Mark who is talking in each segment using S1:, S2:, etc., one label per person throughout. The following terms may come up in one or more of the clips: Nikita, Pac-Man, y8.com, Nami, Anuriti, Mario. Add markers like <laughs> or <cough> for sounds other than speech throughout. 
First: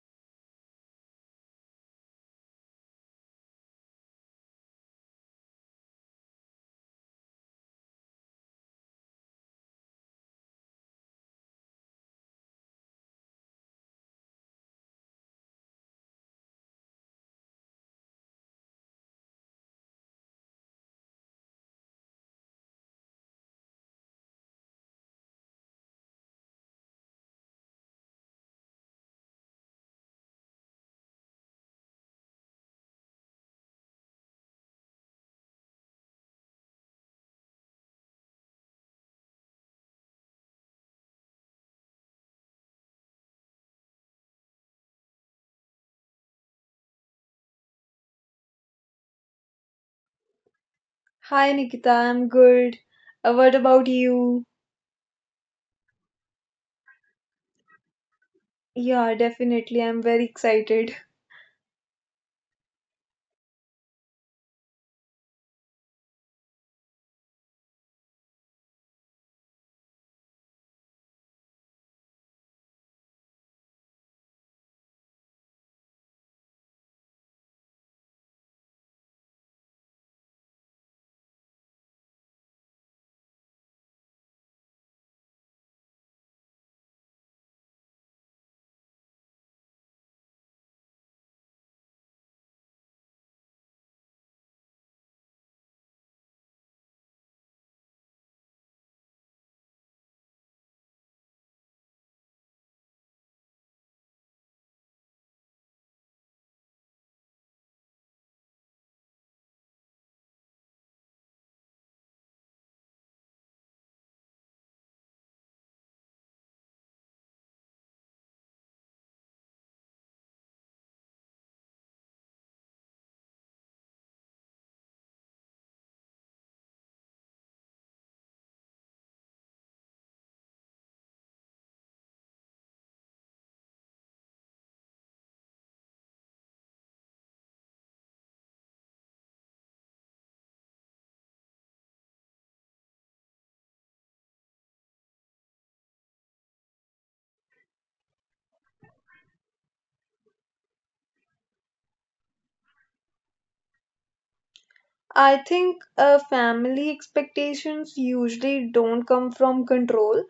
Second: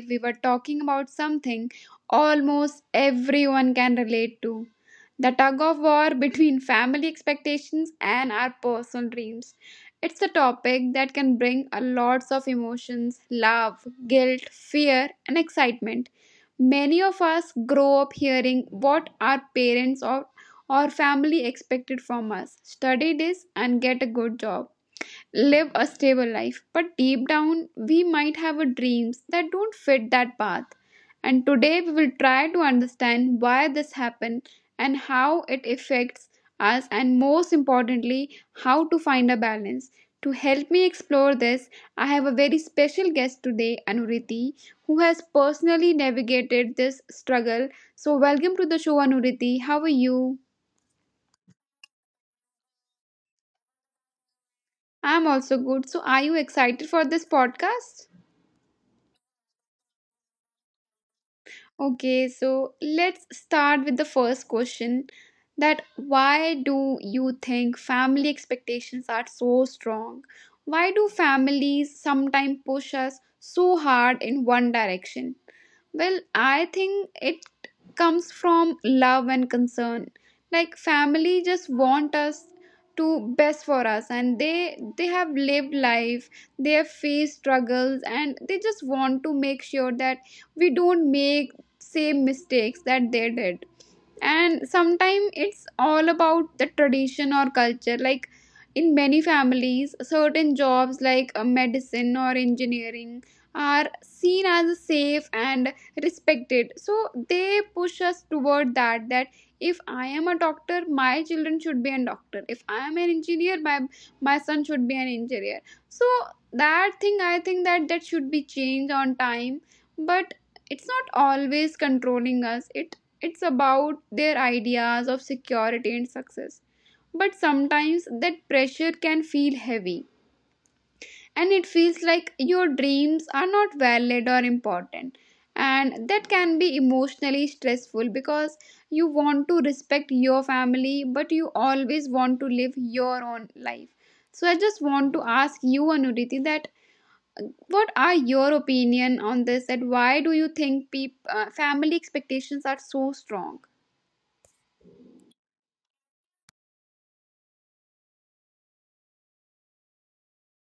S1: we were talking about something almost everyone can relate to. The tug of war <laughs> between family expectations and our personal dreams. It's a topic that can bring a lots of emotions, love, guilt, fear and excitement. Many of us grow up hearing what our parents or family expected from us. Study this and get a good job live a stable life. But deep down, we might have a dreams that don't fit that path. And today we will try to understand why this happened and how it affects us, and most importantly how to find a balance. To help me explore this, I have a very special guest today, Anuriti, who has personally navigated this struggle. So welcome to the show, Anuriti. How are you?
S2: Hi Nikita, I'm good. What about you?
S1: I'm also good. So are you excited for this podcast?
S2: Yeah, definitely. I'm very excited.
S1: Okay, so let's start with the first question, that why do you think family expectations are so strong? Why do families sometimes push us so hard in one direction? Well, I think it comes from love and concern. Like family just want us to best for us, and they have lived life, they have faced struggles, and they just want to make sure that we don't make same mistakes that they did. And sometimes it's all about the tradition or culture. Like in many families certain jobs like medicine or engineering are seen as safe and respected, so they push us toward that. If I am a doctor my children should be a doctor, if I am an engineer my son should be an engineer. So that thing I think that should be changed on time. But it's not always controlling us, it's about their ideas of security and success. But sometimes that pressure can feel heavy, and it feels like your dreams are not valid or important. And that can be emotionally stressful because you want to respect your family, but you always want to live your own life. So I just want to ask you, Anuriti, that what are your opinion on this? That why do you think family expectations are so strong?
S2: I think family expectations usually don't come from control.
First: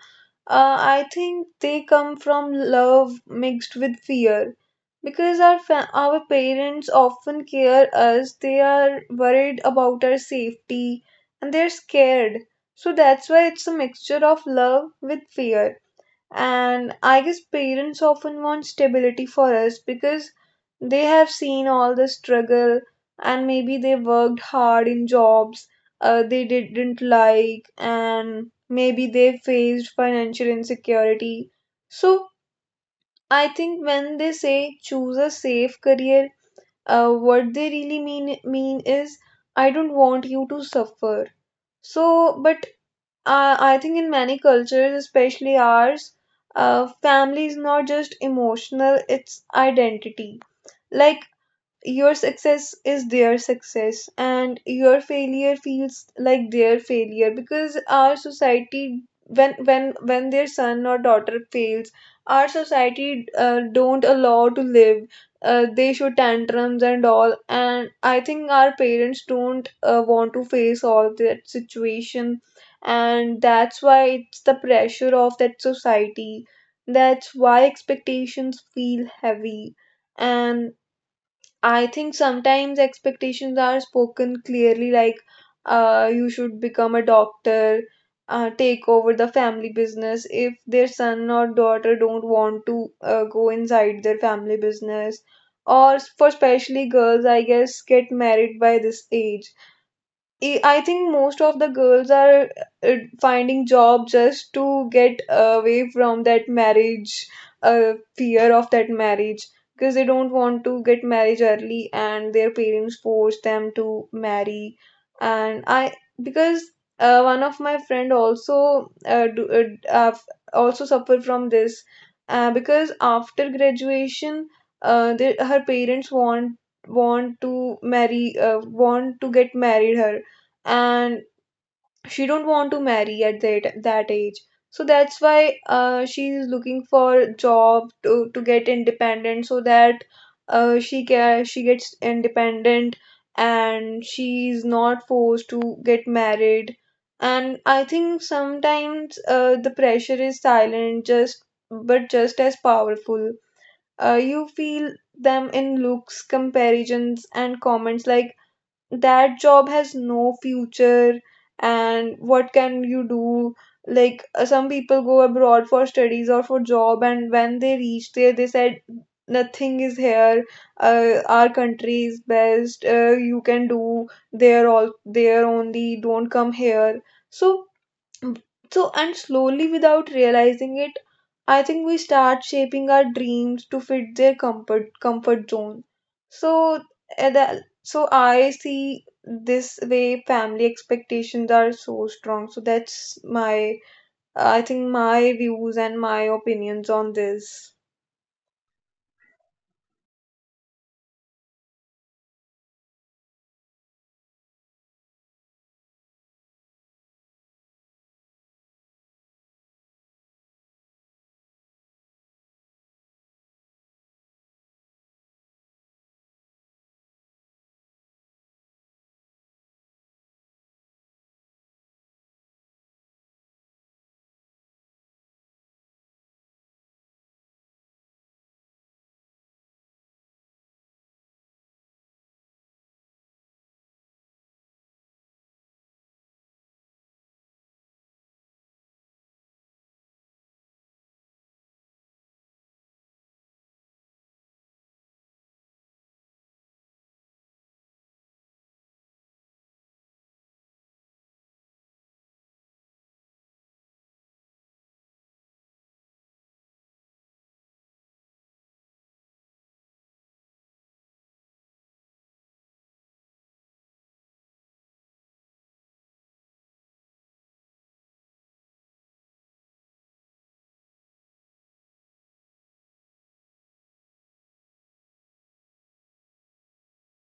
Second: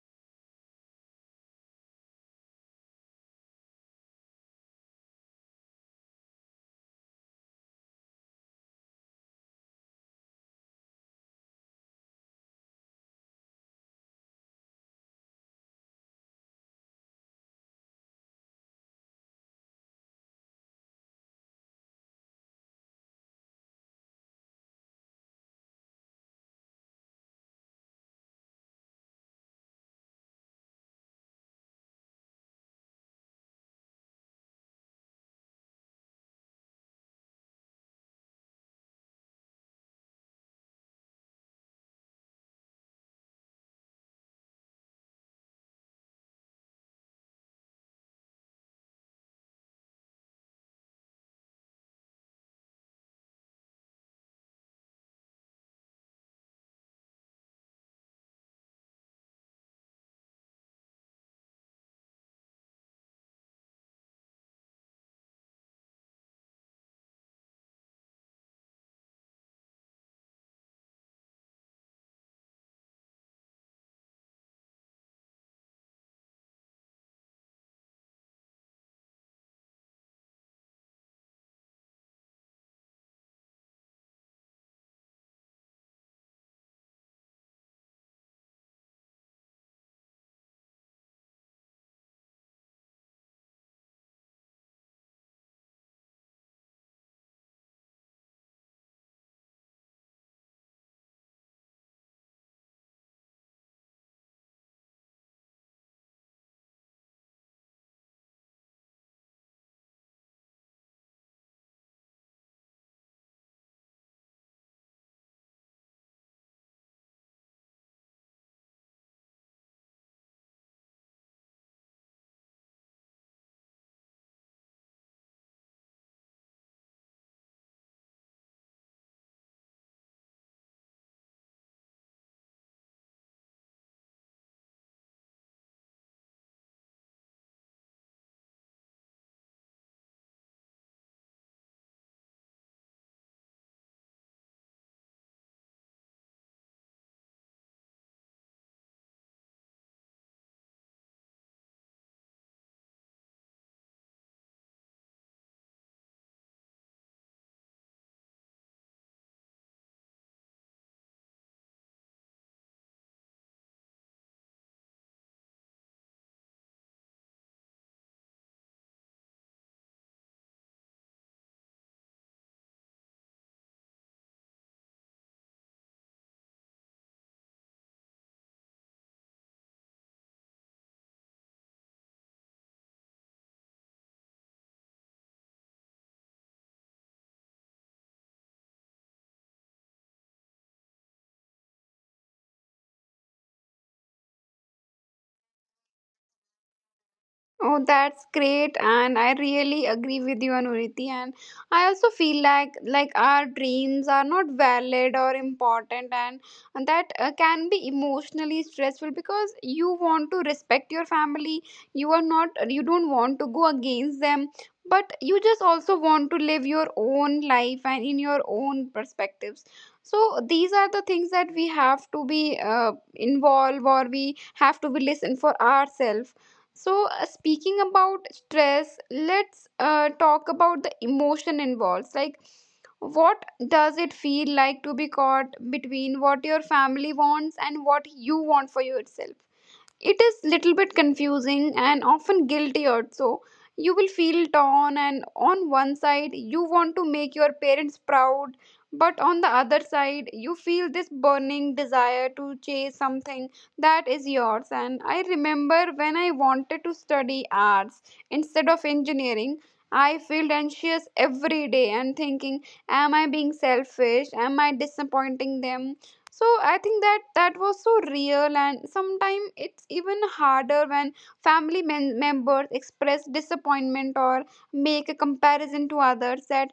S2: I think they come from love mixed with fear. Because our parents often care us, they are worried about our safety, and they're scared. So that's why it's a mixture of love with fear. And I guess parents often want stability for us because they have seen all the struggle, and maybe they worked hard in jobs they didn't like, and maybe they faced financial insecurity. So I think when they say choose a safe career, what they really mean is I don't want you to suffer. So, but I think in many cultures, especially ours, family is not just emotional, it's identity. Like your success is their success, and your failure feels like their failure. Because our society, when their son or daughter fails, our society don't allow to live, they show tantrums and all. And I think our parents don't want to face all that situation, and that's why it's the pressure of that society, that's why expectations feel heavy. And I think sometimes expectations are spoken clearly, like you should become a doctor, take over the family business. If their son or daughter don't want to go inside their family business, or for especially girls, I guess, get married by this age. I think most of the girls are finding job just to get away from that marriage, fear of that marriage, because they don't want to get married early, and their parents force them to marry. And because one of my friend also also suffered from this, because after graduation, her parents want to marry, want to get married her, and she don't want to marry at that age. So that's why she is looking for job to get independent, so that she gets independent and she is not forced to get married. And I think sometimes the pressure is silent, just but just as powerful. You feel them in looks, comparisons and comments, like that job has no future and what can you do. Like some people go abroad for studies or for job, and when they reach there they said nothing is here, our country is best, you can do there, all there only, don't come here. So so, and slowly without realizing it, I think we start shaping our dreams to fit their comfort zone. So, so I see this way family expectations are so strong. So that's my, I think my views and my opinions on this.
S1: Oh, that's great, and I really agree with you, Anuriti. And I also feel like our dreams are not valid or important, and that can be emotionally stressful because you want to respect your family. You are not you don't want to go against them, but you just also want to live your own life and in your own perspectives. So these are the things that we have to be involved, or we have to be listen for ourselves. So, speaking about stress, let's talk about the emotion involved. Like, what does it feel like to be caught between what your family wants and what you want for yourself? It is little bit confusing and often guilty also. You will feel torn, and on one side you want to make your parents proud, but on the other side you feel this burning desire to chase something that is yours. And I remember when I wanted to study arts instead of engineering, I felt anxious every day and thinking, am I being selfish, am I disappointing them? So I think that was so real. And sometimes it's even harder when members express disappointment or make a comparison to others, that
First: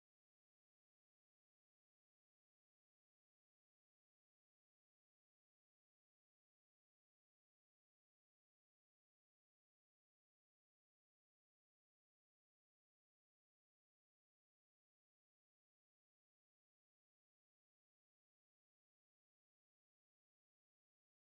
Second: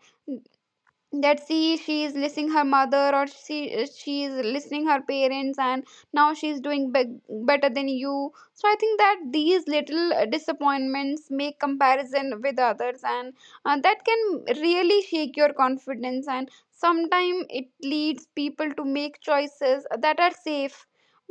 S1: that see she is listening her mother, or she is listening her parents, and now she's doing better than you. So I think that these little disappointments make comparison with others, and that can really shake your confidence. And sometimes it leads people to make choices that are safe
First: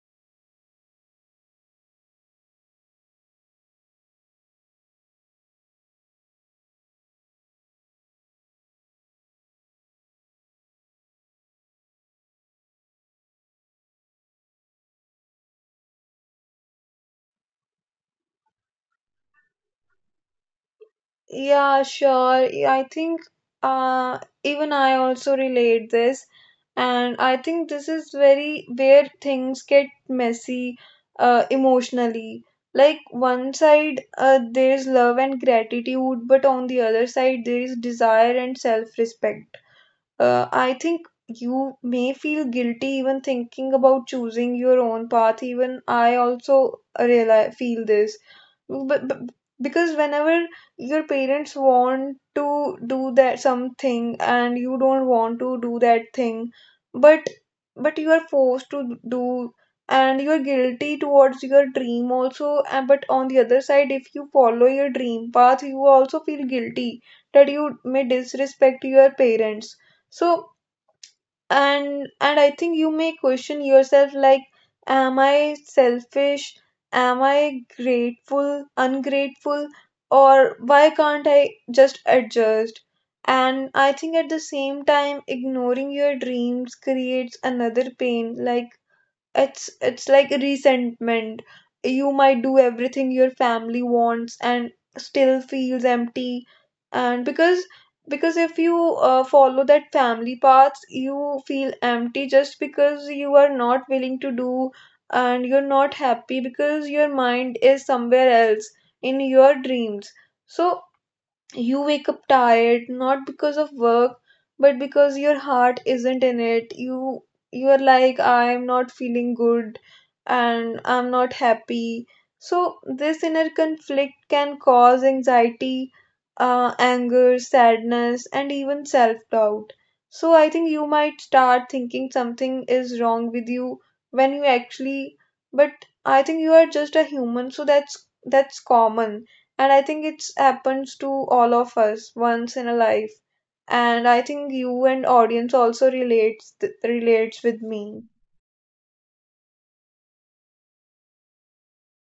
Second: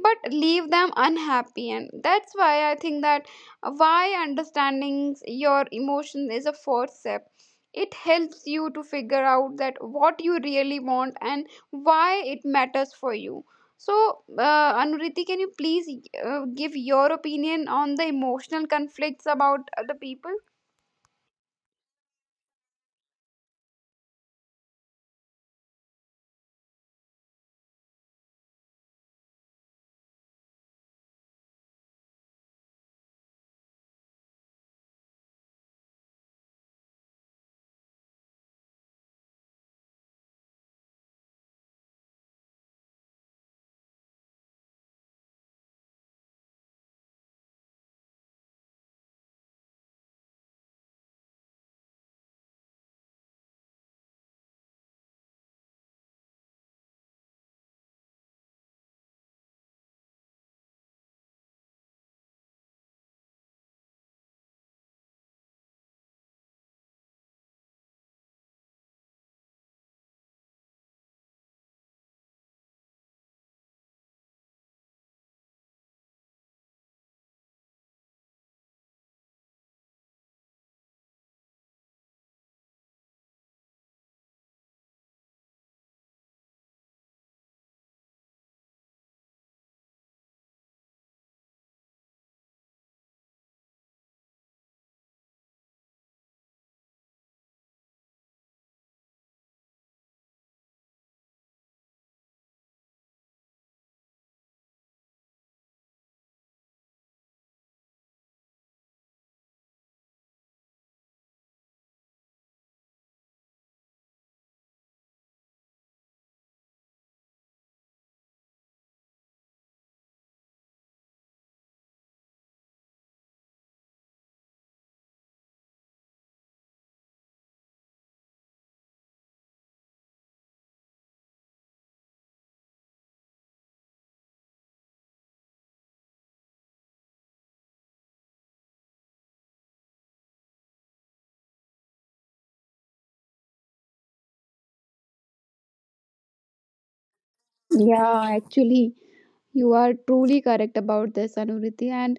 S1: but leave them unhappy. And that's why I think that, why understanding your emotion is a first step. It helps you to figure out that what you really want and why it matters for you. So Anuriti, can you please give your opinion on the emotional conflicts about other people?
S2: Yeah, sure. Yeah, I think uh, even I also relate this, and I think this is very where things get messy emotionally. Like one side there is love and gratitude, but on the other side there is desire and self-respect. I think you may feel guilty even thinking about choosing your own path. Even I also realize, feel this but because whenever your parents want to do that something and you don't want to do that thing, but but you are forced to do, and you're guilty towards your dream also. And but on the other side, if you follow your dream path, you also feel guilty that you may disrespect your parents. So and I think you may question yourself, like am I selfish, am I grateful, ungrateful, or why can't I just adjust. And I think at the same time ignoring your dreams creates another pain, like it's like a resentment. You might do everything your family wants and still feels empty. And because if you follow that family path, you feel empty just because you are not willing to do, and you're not happy because your mind is somewhere else, in your dreams. So you wake up tired, not because of work, but because your heart isn't in it. You are like, I'm not feeling good and I'm not happy. So this inner conflict can cause anxiety, anger, sadness, and even self-doubt. So I think you might start thinking something is wrong with you when you actually, but I think you are just a human, so that's common. And I think it's happens to all of us once in a life. And I think you and audience also relates relates with me.
S1: Yeah, actually, you are truly correct about this, Anuriti. And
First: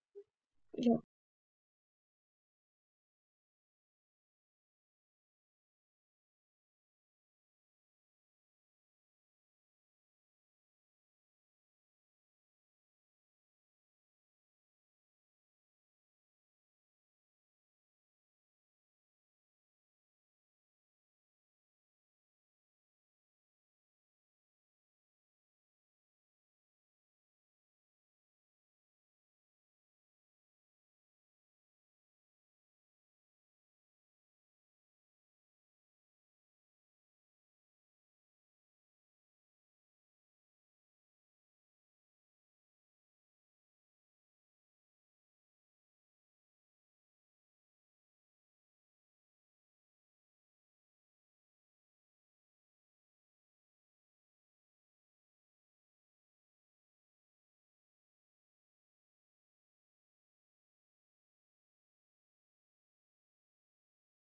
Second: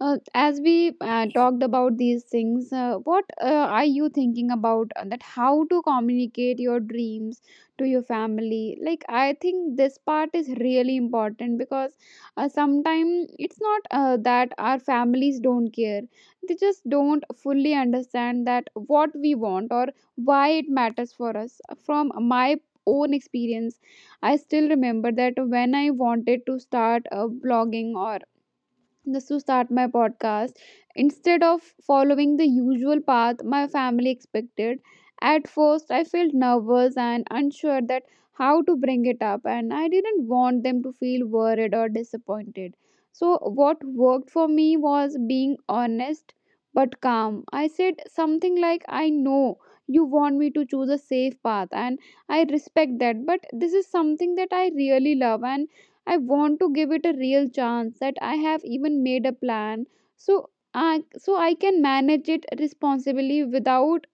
S1: as we
S2: Yeah,
S1: talked about these things, what are you thinking about that? How to communicate your dreams to your family? Like, I think this part is really important because sometimes it's not that our families don't care; they just don't fully understand that what we want or why it matters for us. From my own experience, I still remember that when I wanted to start a blogging or just to start my podcast instead of following the usual path my family expected. At first, I felt nervous and unsure that how to bring it up, and I didn't want them to feel worried or disappointed. So, what worked for me was being honest but calm. I said something like, I know you want me to choose a safe path, and I respect that, but this is something that I really love, and I want to give it a real chance. That I have even made a plan, so I can manage it responsibly without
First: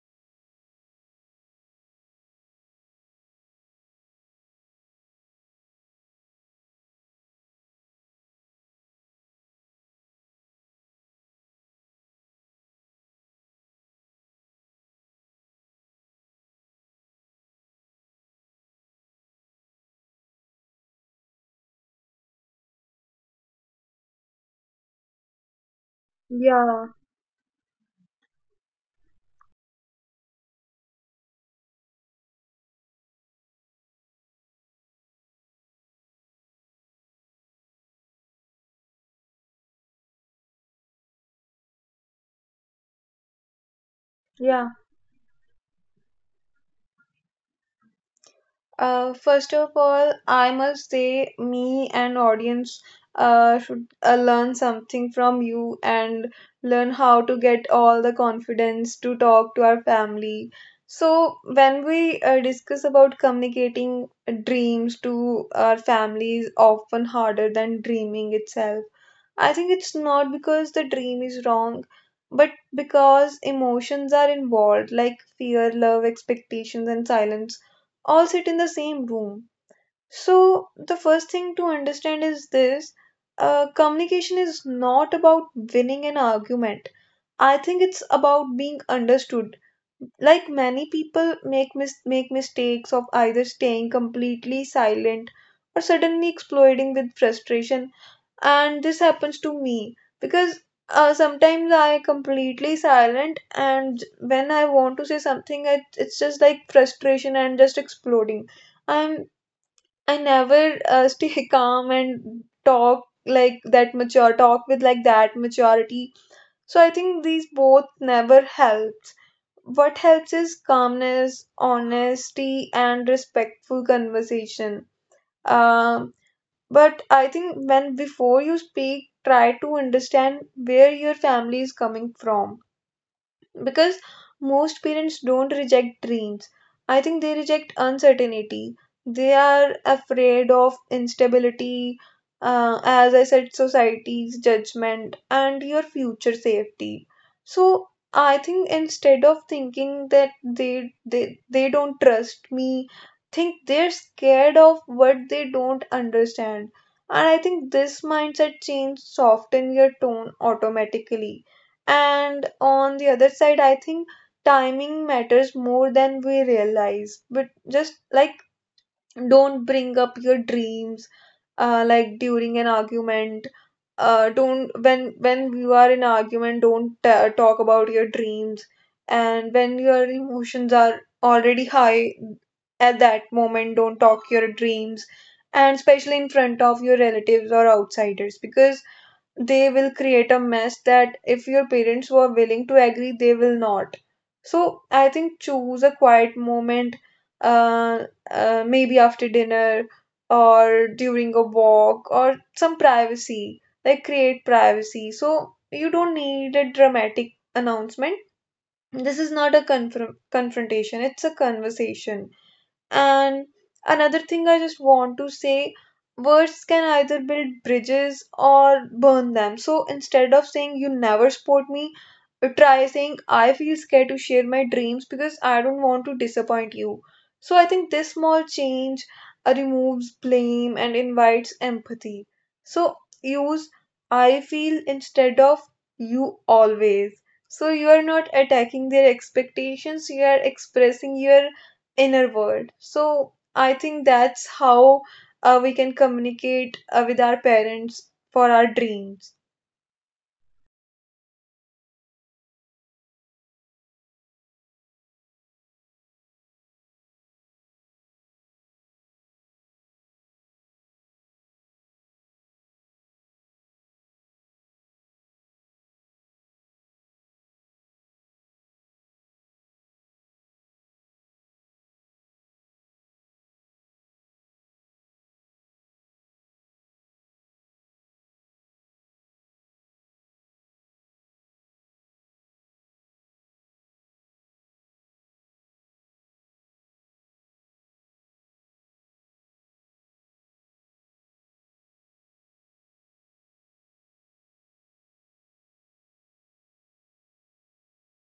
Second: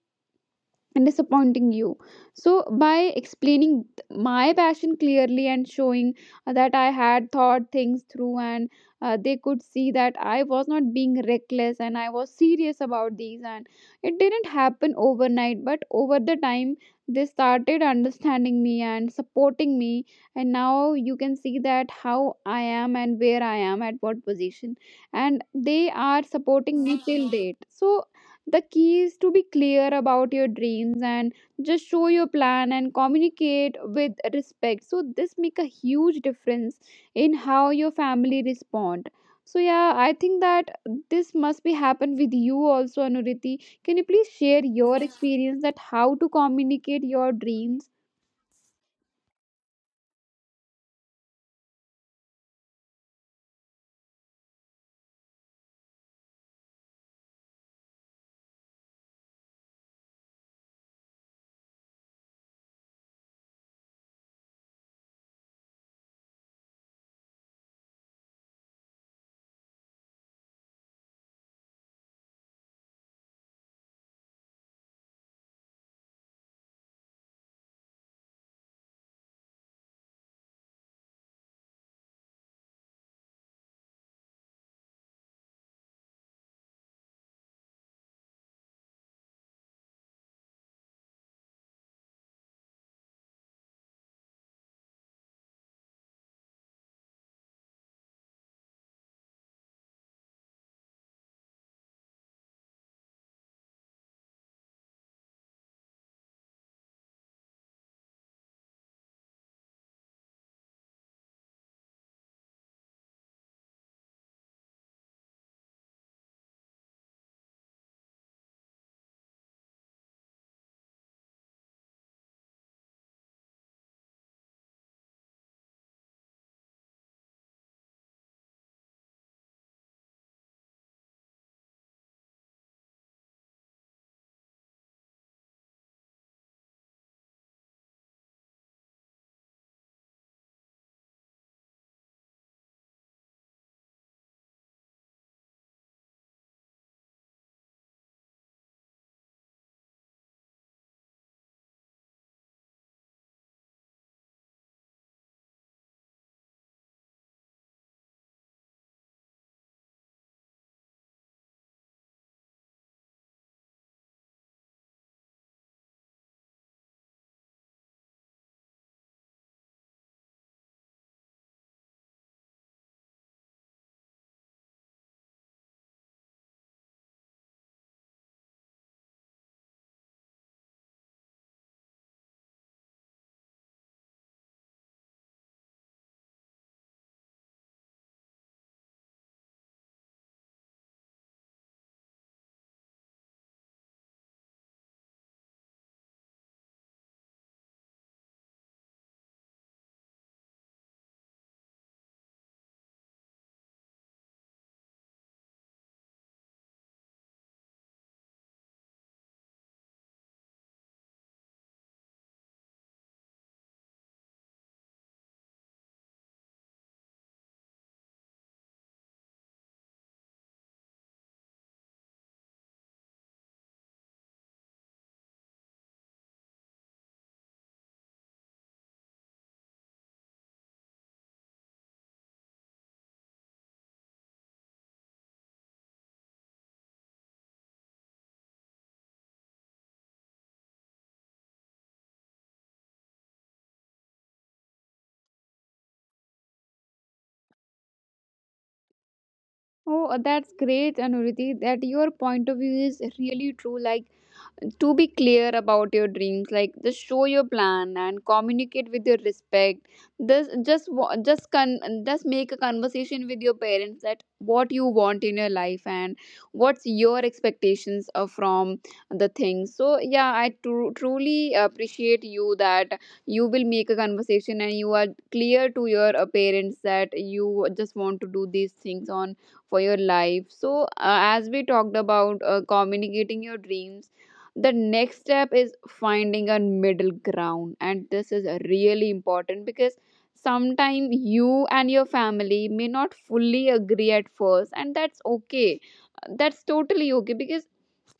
S1: and disappointing you. So, by explaining my passion clearly and showing that I had thought things through, and they could see that I was not being reckless and I was serious about these, and it didn't happen overnight, but over the time they started understanding me and supporting me. And now you can see that how I am and where I am at what position, and they are supporting
S2: yeah,
S1: me till date. So the key is to be clear about your dreams and just show your plan and communicate with respect, so this make a huge difference in how your family respond. So yeah, I think that this must be happen with you also, Anuriti. Can you please share
S2: yeah.
S1: your experience, that how to communicate your dreams?
S2: First of all, I must say, me and audience should learn something from you, and learn how to get all the confidence to talk to our family. So, when we discuss about communicating dreams to our family is often harder than dreaming itself. I think it's not because the dream is wrong, but because emotions are involved, like fear, love, expectations, and silence, all sit in the same room. So, the first thing to understand is this communication is not about winning an argument. I think it's about being understood. Like many people make make mistakes of either staying completely silent or suddenly exploding with frustration. And this happens to me, because sometimes I completely silent, and when I want to say something it's just like frustration and just exploding. I'm i never <laughs> stay calm and talk like that mature talk with like that maturity. So I think these both never helps. What helps is calmness, honesty and respectful conversation. Um, but I think when before you speak, try to understand where your family is coming from, because most parents don't reject dreams. I think they reject uncertainty. They are afraid of instability, as I said, society's judgment and your future safety. So I think instead of thinking that they don't trust me, think they're scared of what they don't understand. And I think this mindset change soften your tone automatically. And on the other side, I think timing matters more than we realize. But just like, don't bring up your dreams like during an argument. Don't, when you are in argument, don't talk about your dreams. And when your emotions are already high, at that moment, don't talk your dreams. And especially in front of your relatives or outsiders, because they will create a mess that if your parents were willing to agree, they will not. So I think choose a quiet moment, uh, maybe after dinner or during a walk or some privacy, like create privacy. So you don't need a dramatic announcement. This is not a confrontation, it's a conversation. And another thing I just want to say, words can either build bridges or burn them. So instead of saying you never support me, try saying I feel scared to share my dreams because I don't want to disappoint you. So I think this small change removes blame and invites empathy. So use I feel instead of you always. So you are not attacking their expectations, you are expressing your inner world. So I think that's how we can communicate with our parents for our dreams.
S1: Oh, that's great, Anuriti, that your point of view is really true. Like, to be clear about your dreams, like just show your plan and communicate with your respect. This just wa- just con just make a conversation with your parents, that what you want in your life and what's your expectations from the things. So yeah, I truly appreciate you, that you will make a conversation and you are clear to your parents that you just want to do these things on for your life. So as we talked about communicating your dreams, the next step is finding a middle ground, and this is really important because sometimes you and your family may not fully agree at first, and that's okay. That's totally okay. Because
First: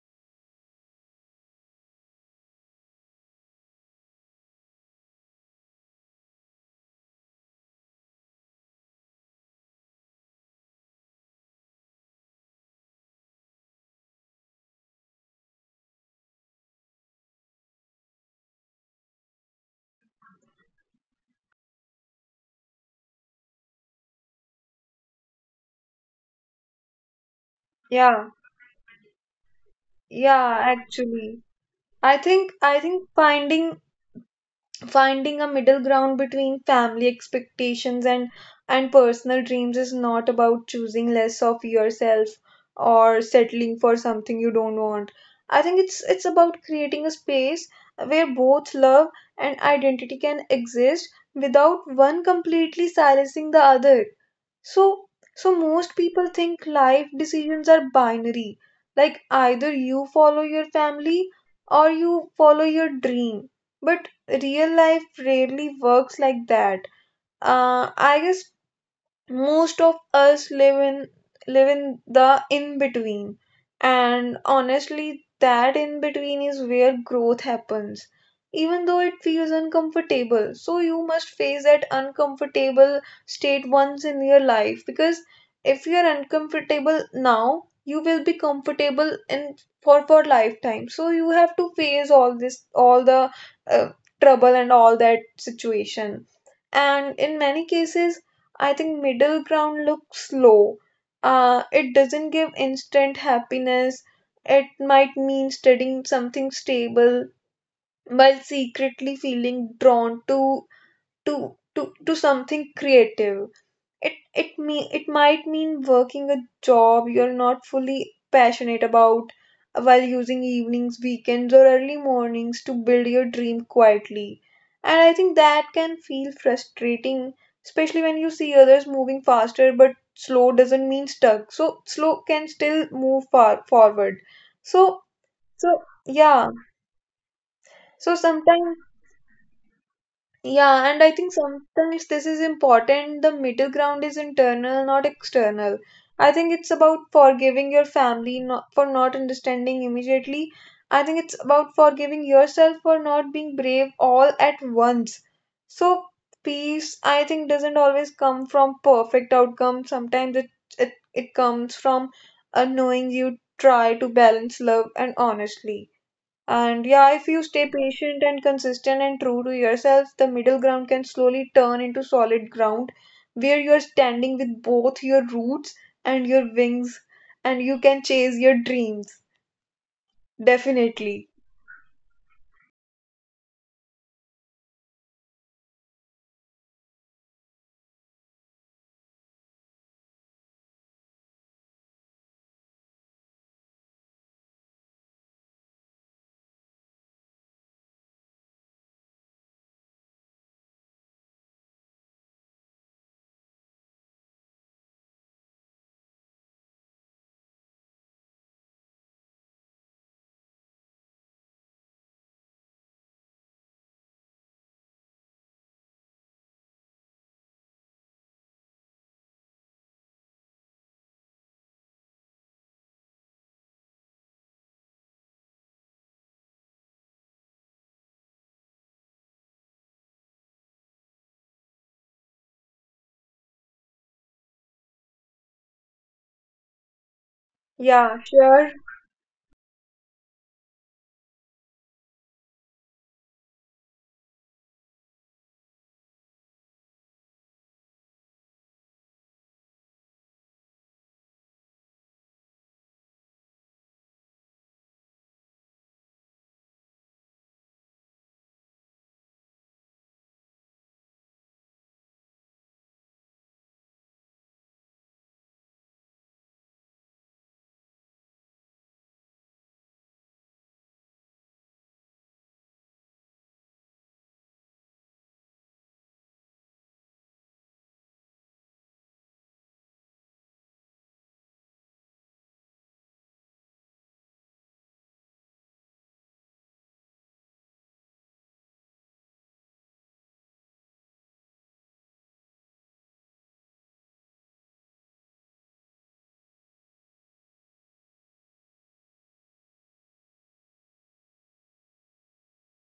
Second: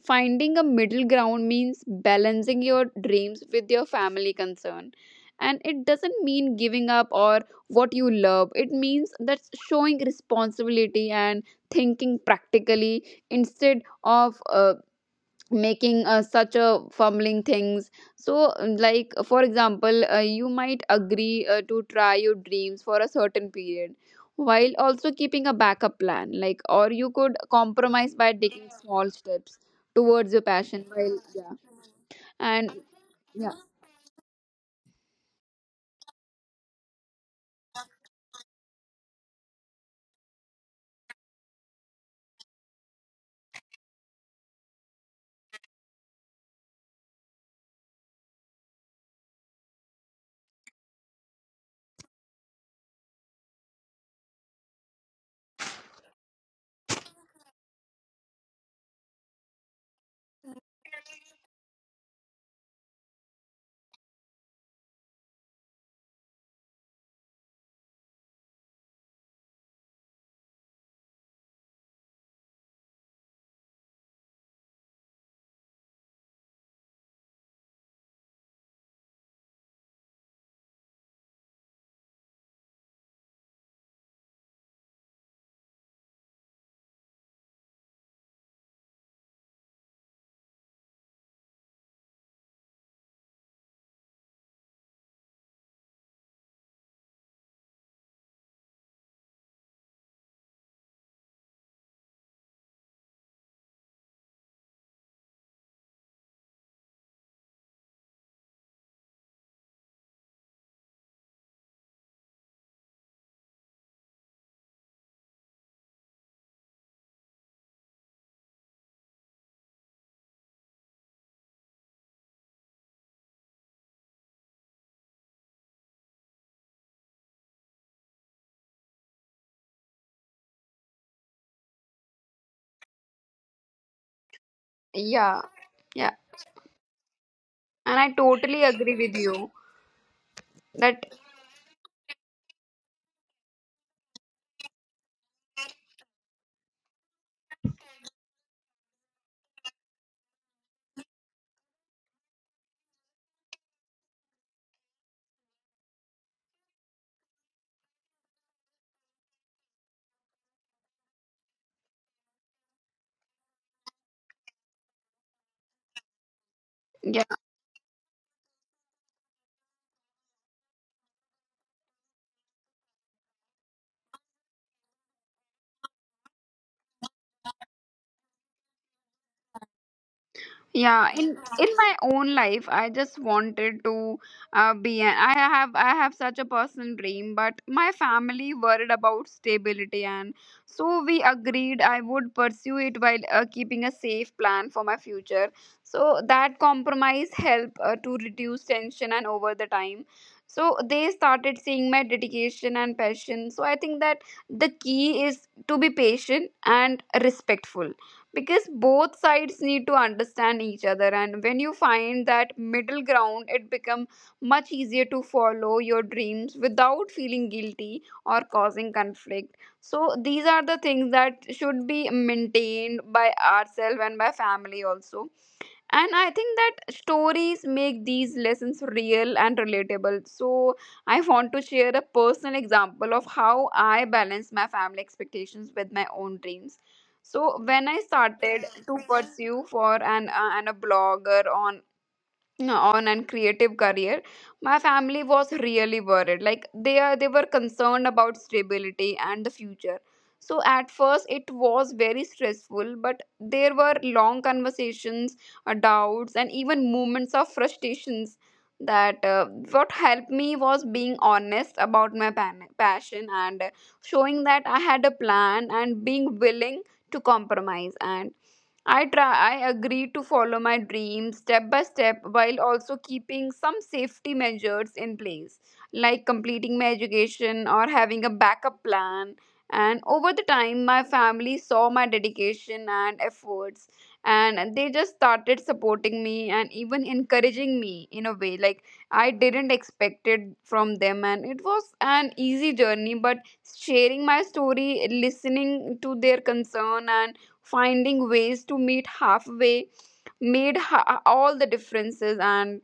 S1: finding a middle ground means balancing your dreams with your family concern, and it doesn't mean giving up or what you love. It means that's showing responsibility and thinking practically instead of making such a fumbling things. So like for example, you might agree to try your dreams for a certain period while also keeping a backup plan, like, or you could compromise
S2: Yeah,
S1: by taking small steps towards your
S2: yeah,
S1: passion while
S2: actually.
S1: yeah
S2: I think
S1: and
S2: I think
S1: yeah,
S2: finding a middle ground between family expectations and personal dreams is not about choosing less of yourself, or settling for something you don't want. I think it's about creating a space where both love and identity can exist without one completely silencing the other. So, so most people think life decisions are binary, like either you follow your family or you follow your dream. But real life rarely works like that. I guess most of us live in the in between. And honestly that in between is where growth happens, even though it feels uncomfortable. So you must face that uncomfortable state once in your life, because if you are uncomfortable now you will be comfortable in for lifetime. So you have to face all this, all the uh, trouble and all that situation. And in many cases I think middle ground looks low, it doesn't give instant happiness. It might mean studying something stable while secretly feeling drawn to something creative. It might mean working a job you're not fully passionate about while using evenings, weekends or early mornings to build your dream quietly. And I think that can feel frustrating, especially when you see others moving faster, but slow doesn't mean stuck. So slow can still move far forward. So
S1: yeah
S2: so,
S1: yeah,
S2: yeah.
S1: and
S2: So
S1: I totally
S2: sometimes.
S1: agree with you
S2: Yeah, and I
S1: that
S2: think sometimes this is important. The middle ground is internal, not external. I think it's about forgiving your family, not, for not understanding immediately. I think it's about forgiving yourself for not being brave all at once. So, peace, I think, doesn't always come from perfect outcome. It comes from knowing you try to balance love and honestly. And yeah, if
S1: yeah,
S2: you stay patient and consistent and true to yourself, the middle ground can slowly turn into solid ground where you're standing with both your roots and your wings, and you can chase your dreams.
S1: yeah.
S2: Definitely.
S1: In my own life I just wanted to I have I have such a personal dream, but my family worried about stability. And so we agreed I would pursue it while keeping a safe plan for my future. So that compromise helped to reduce tension, and over the time so they started seeing my dedication and passion. So I think that the key is to be patient and respectful, because both sides need to understand each other. And when you find that middle ground it become much easier to follow your dreams without feeling guilty or causing conflict. So these are the things that should be maintained by ourselves and by family also. And I think that stories make these lessons real and relatable. So I want to share a personal example of how I balance my family expectations with my own dreams. So when I
S2: Yeah, sure.
S1: started to pursue for an and a blogger on and creative career, my family was really worried. Like they were concerned about stability and the future. So at first it was very stressful, but there were long conversations, doubts and even moments of frustrations. That what helped me was being honest about my passion and showing that I had a plan and being willing to compromise. And I try I agree to follow my dreams step by step while also keeping some safety measures in place, like completing my education or having a backup plan. And over the time my family saw my dedication and efforts, and they just started supporting me and even encouraging me in a way, like I didn't expect it from them, and it was an easy journey. But sharing my story, listening to their concern, and finding ways to meet halfway all the differences. And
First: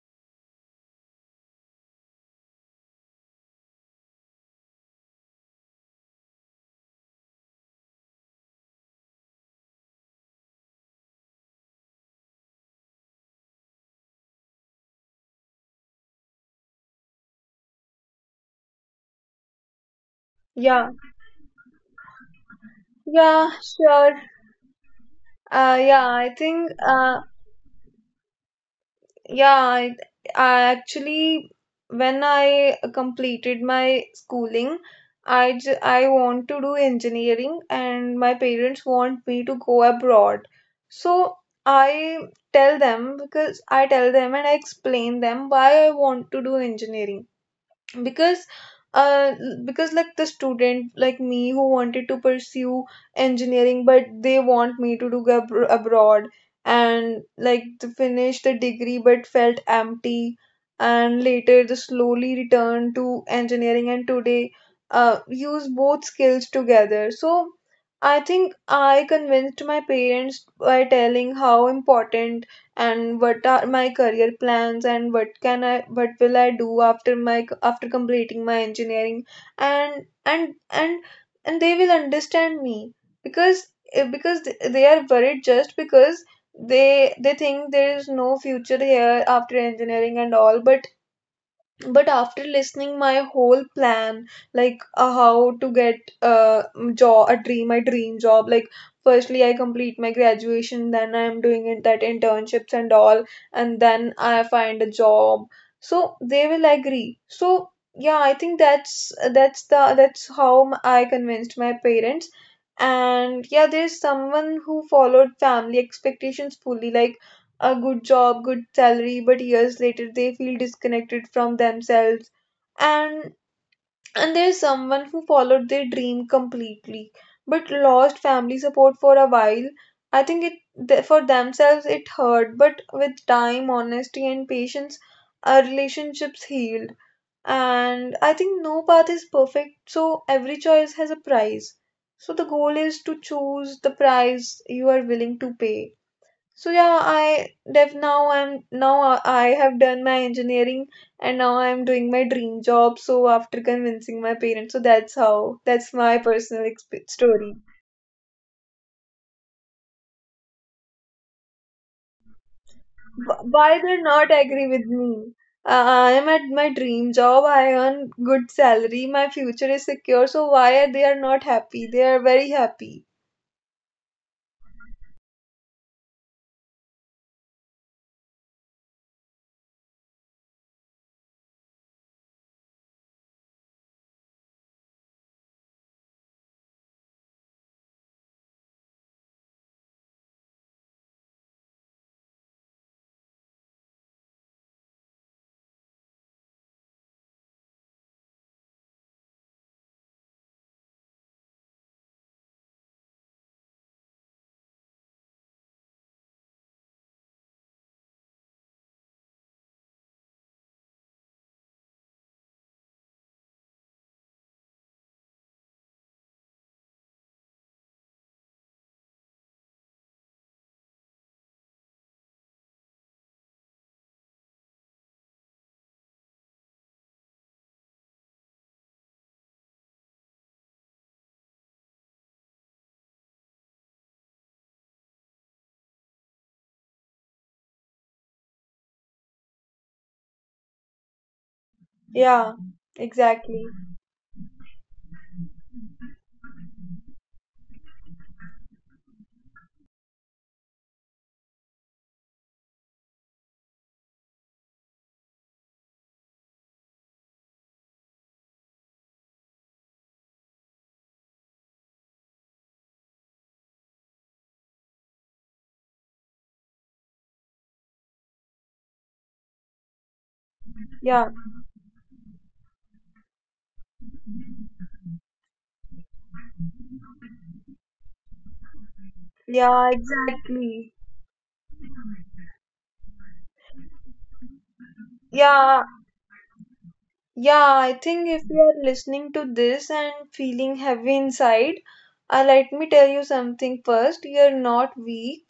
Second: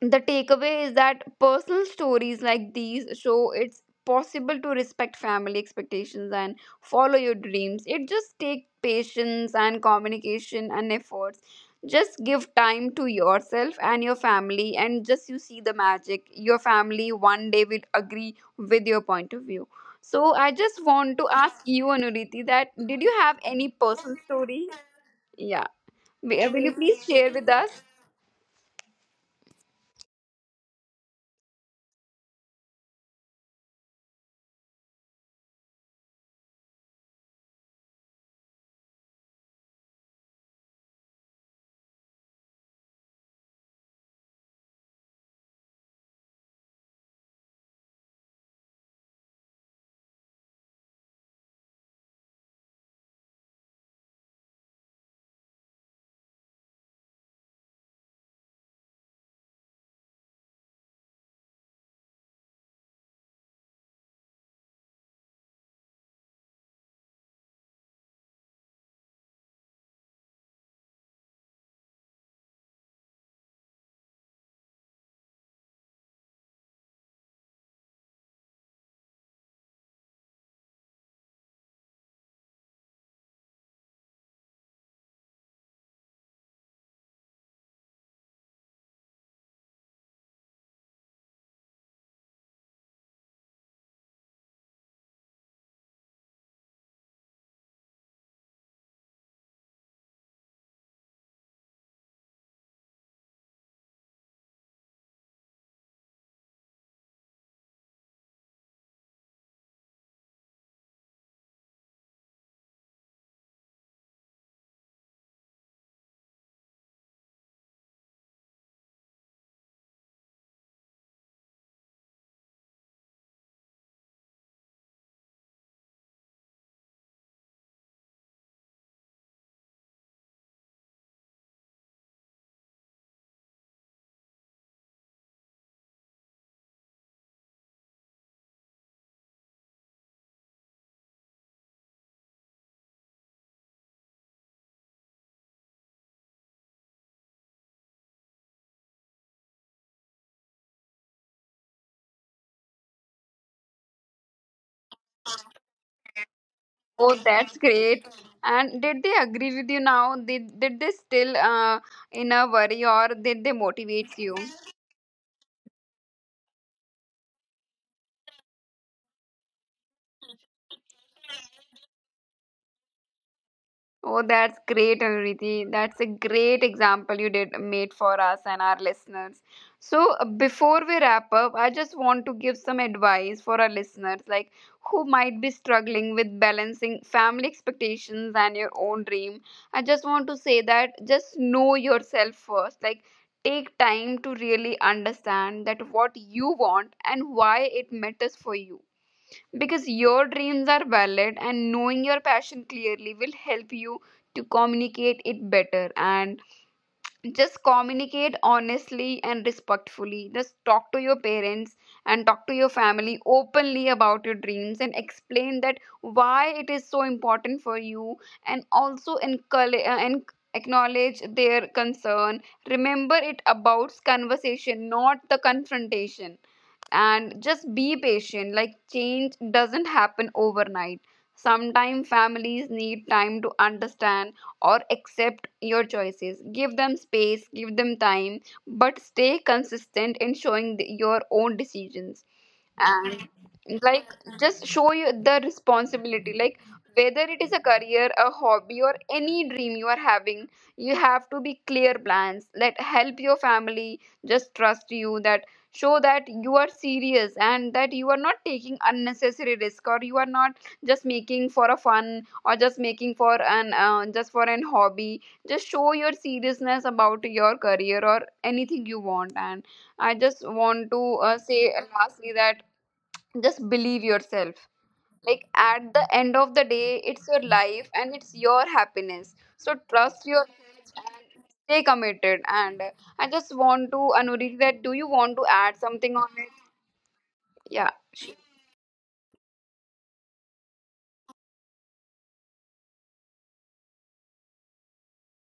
S1: the takeaway is that personal stories like these show it's possible to respect family expectations and follow your dreams. It just takes patience and communication and efforts. Just give time to yourself and your family, and just you see the magic. Your family one day will agree with your point of view. So I just
S2: Yeah.
S1: want to ask you, Anuriti, that did you have
S2: Yeah,
S1: any personal
S2: sure.
S1: story? Yeah.
S2: Uh, yeah, I
S1: Will
S2: think
S1: you please
S2: uh,
S1: share with us?
S2: Yeah, I, I actually, when I completed my schooling, I want to do engineering and my parents want me to go abroad. So I tell them, because I tell them and I explain them why I want to do engineering, because uh because like the student like me who wanted to pursue engineering, but they want me to do go abroad and like to finish the degree but felt empty, and later they slowly returned to engineering and today use both skills together. So I think I convinced my parents by telling how important, and what are my career plans, and what can I, what will I do after my, after completing my engineering. And and they will understand me, because because they are worried just because they think there is no future here after engineering and all. But after listening my whole plan, like how to get job, a dream, my dream job, like firstly I complete my graduation, then I am doing it, that internships and all, and then I find a job, so they will agree. So yeah, I think that's how I convinced my parents. And yeah, there's someone who followed family expectations fully, like a good job, good salary, but years later they feel disconnected from themselves. And and there's someone who followed their dream completely, but lost family support for a while. I think for themselves it hurt, but with time, honesty, and patience, our relationships healed. And I think no path is perfect, so every choice has a price. So the goal is to choose the price you are willing to pay. So yeah, I have done my engineering and now I'm doing my dream job. So after convincing my parents, so that's my personal exp
S1: Oh,
S2: story.
S1: that's great. And did they agree with you now? Did they still in a worry or did they
S2: Why they
S1: motivate
S2: not
S1: you?
S2: agree with me? I am at my dream job. I earn good salary. My future is secure. So why are they are not happy? They are very happy.
S1: Oh, that's great, Anuriti. That's a great example you did made for us and our listeners. So, before we wrap up, I just want to give some advice for our listeners, like who might be struggling with balancing family expectations and your own dream. I just want to say that just know yourself first. Like, take time to really understand that what you want and why it matters for you, because your dreams are valid, and knowing your passion clearly will help you to communicate it better. And just communicate honestly and respectfully. Just talk to your parents and talk to your family openly about your dreams and explain that why it is so important for you, and also encourage and acknowledge their concern. Remember, it about conversation, not the confrontation. And just be patient. Like change doesn't happen overnight. Sometimes families need time to understand or accept your choices. Give them space, give them time, but stay consistent in showing your own decisions.
S2: Yeah,
S1: And
S2: exactly.
S1: like, just show you the responsibility, like whether it is a career, a hobby, or any dream you are having, you have to be clear plans let help your family just trust you. That show that you are serious and that you are not taking unnecessary risk, or you are not just making for a fun, or just making for an just for an hobby. Just show your seriousness about your career or anything you want. And I just want to
S2: Yeah,
S1: say lastly that just believe yourself. Like at the end of the day, it's your life and it's your happiness, so
S2: yeah,
S1: trust
S2: exactly.
S1: yourself and stay committed. And I just want to, Anuriti, that do you want to add
S2: Yeah,
S1: something on it?
S2: Yeah, I
S1: Yeah.
S2: think if you are listening to this and feeling heavy inside, let me tell you something first. You're not weak,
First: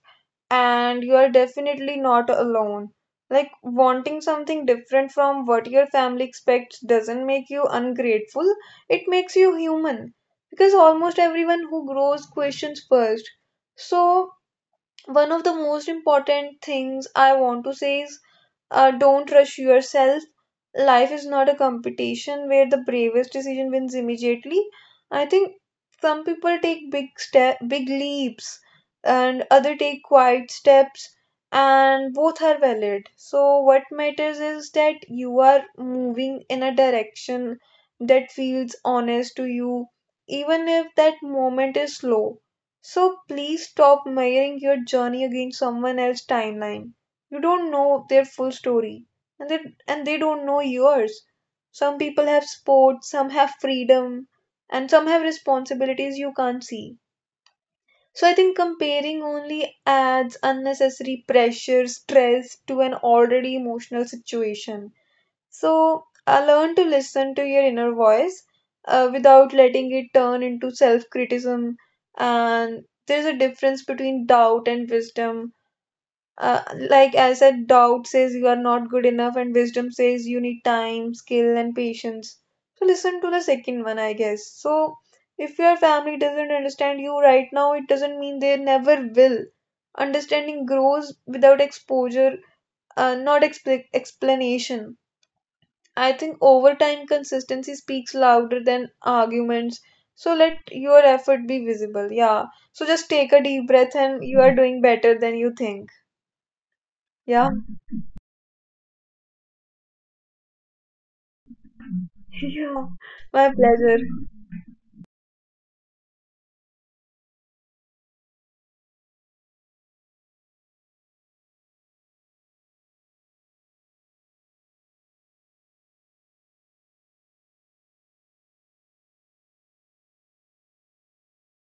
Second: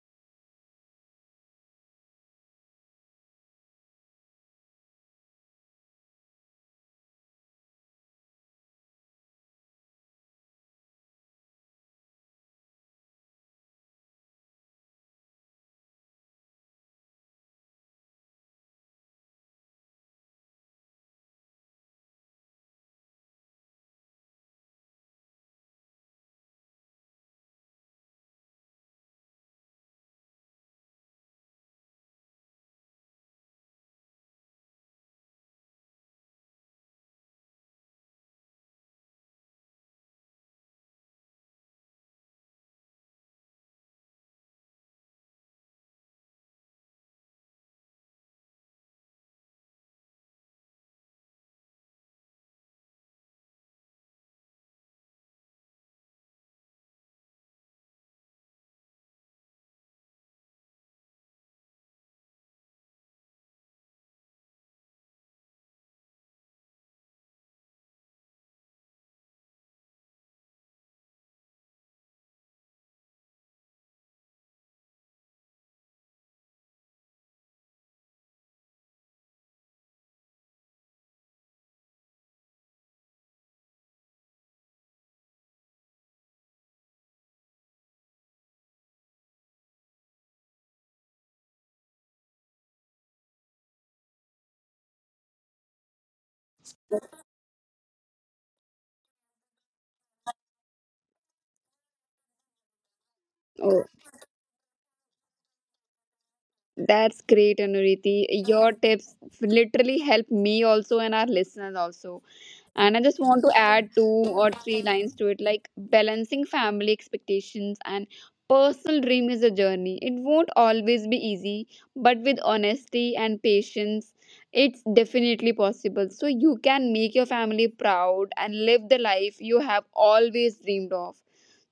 S2: and you are definitely not alone. Like, wanting something different from what your family expects doesn't make you ungrateful, it makes you human. Because almost everyone who grows questions first. So, one of the most important things I want to say is, don't rush yourself. Life is not a competition where the bravest decision wins immediately. I think some people take big step, big leaps, and other take quiet steps, and both are valid. So what matters is that you are moving in a direction that feels honest to you, even if that moment is slow. So please stop measuring your journey against someone else's timeline. You don't know their full story, and they don't know yours. Some people have sports, some have freedom, and some have responsibilities you can't see. So I think comparing only adds unnecessary pressure, stress to an already emotional situation. So I learn to listen to your inner voice without letting it turn into self criticism. And there's a difference between doubt and wisdom, uh, like I said, doubt says you are not good enough, and wisdom says you need time, skill, and patience. So listen to the second one, I guess. So if your family doesn't understand you right now, it doesn't mean they never will. Understanding grows without exposure, not expl- explanation. I think over time, consistency speaks louder than arguments. So let your effort be visible. Yeah. So just take a deep
S1: Oh,
S2: breath, and you are doing better than you think.
S1: that's
S2: Yeah.
S1: great, Anuriti. Your tips literally help me also and our listeners also.
S2: Yeah,
S1: And I just want
S2: my
S1: to add
S2: pleasure.
S1: 2 or 3 lines to it, like balancing family expectations and personal dream is a journey. It won't always be easy, but with honesty and patience, it's definitely possible. So you can make your family proud and live the life you have always dreamed of.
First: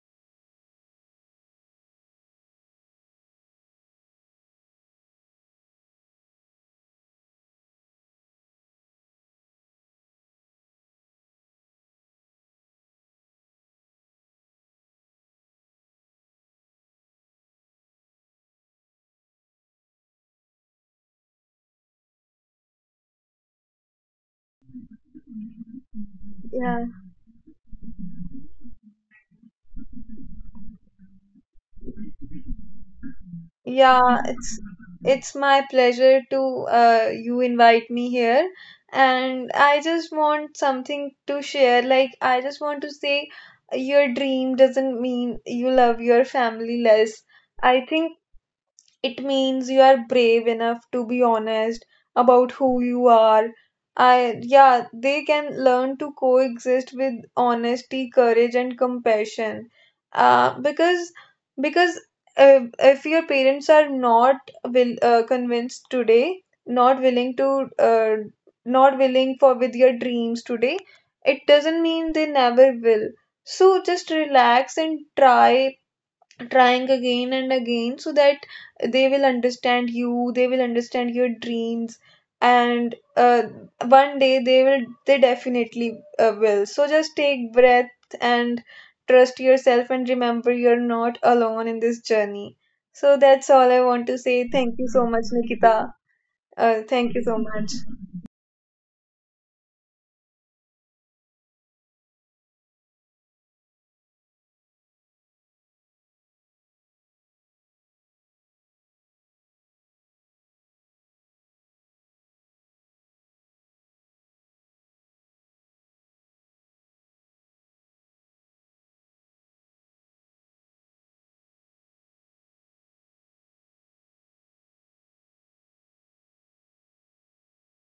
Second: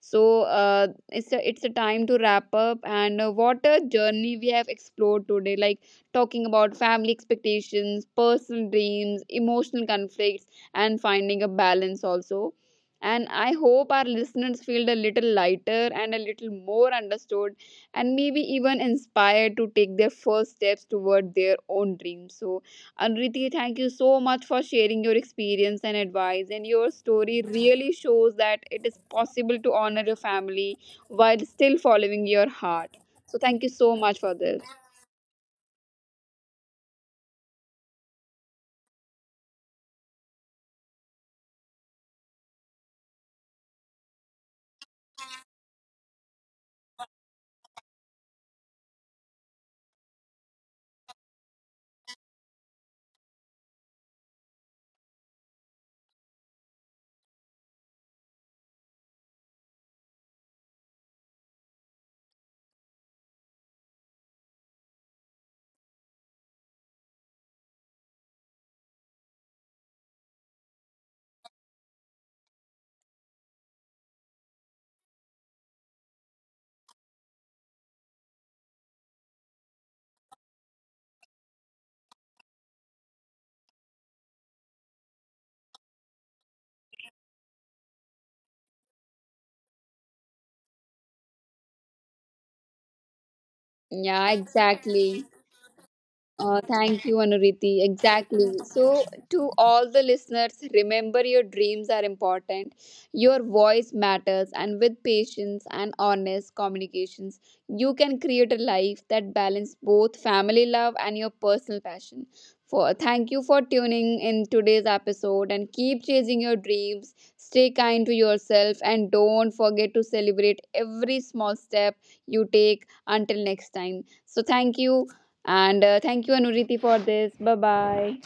S1: So it's a time to wrap up. And what a journey we have explored today, like talking about family expectations, personal dreams, emotional conflicts, and finding a balance also. And I hope our listeners feel a little lighter and a little more understood, and maybe even inspired to take their first steps toward their own dreams. So, Anriti, thank you so much for sharing your experience and advice. And
S2: Yeah,
S1: your story really shows that it is possible to honor your family while still following your heart. So, thank you so much
S2: yeah,
S1: for
S2: it's
S1: this.
S2: it's my pleasure to you invite me here, and I just want something to share. Like I just want to say, your dream doesn't mean you love your family less. I think it means you are brave enough to be honest about who you are. I yeah, they can learn to coexist with honesty, courage, and compassion. Because because if your parents are not will convinced today, not willing to not willing for with your dreams today, it doesn't mean they never will. So just relax and trying again and again, so that they will understand you, they will understand your dreams, and one day they definitely will. So just take breath and trust yourself and remember you're not alone in this journey. So that's all I
S1: Yeah,
S2: want to say. Thank
S1: exactly.
S2: you so much, Nikita.
S1: Thank you,
S2: Thank you so
S1: Anuriti.
S2: much
S1: Exactly. So, to all the listeners, remember your dreams are important, your voice matters, and with patience and honest communications, you can create a life that balances both family love and your personal passion. For thank you for tuning in today's episode and keep chasing your dreams. Stay kind to yourself and don't forget to celebrate every small step you take. Until next time. So, thank you. And thank you Anureeti for this bye bye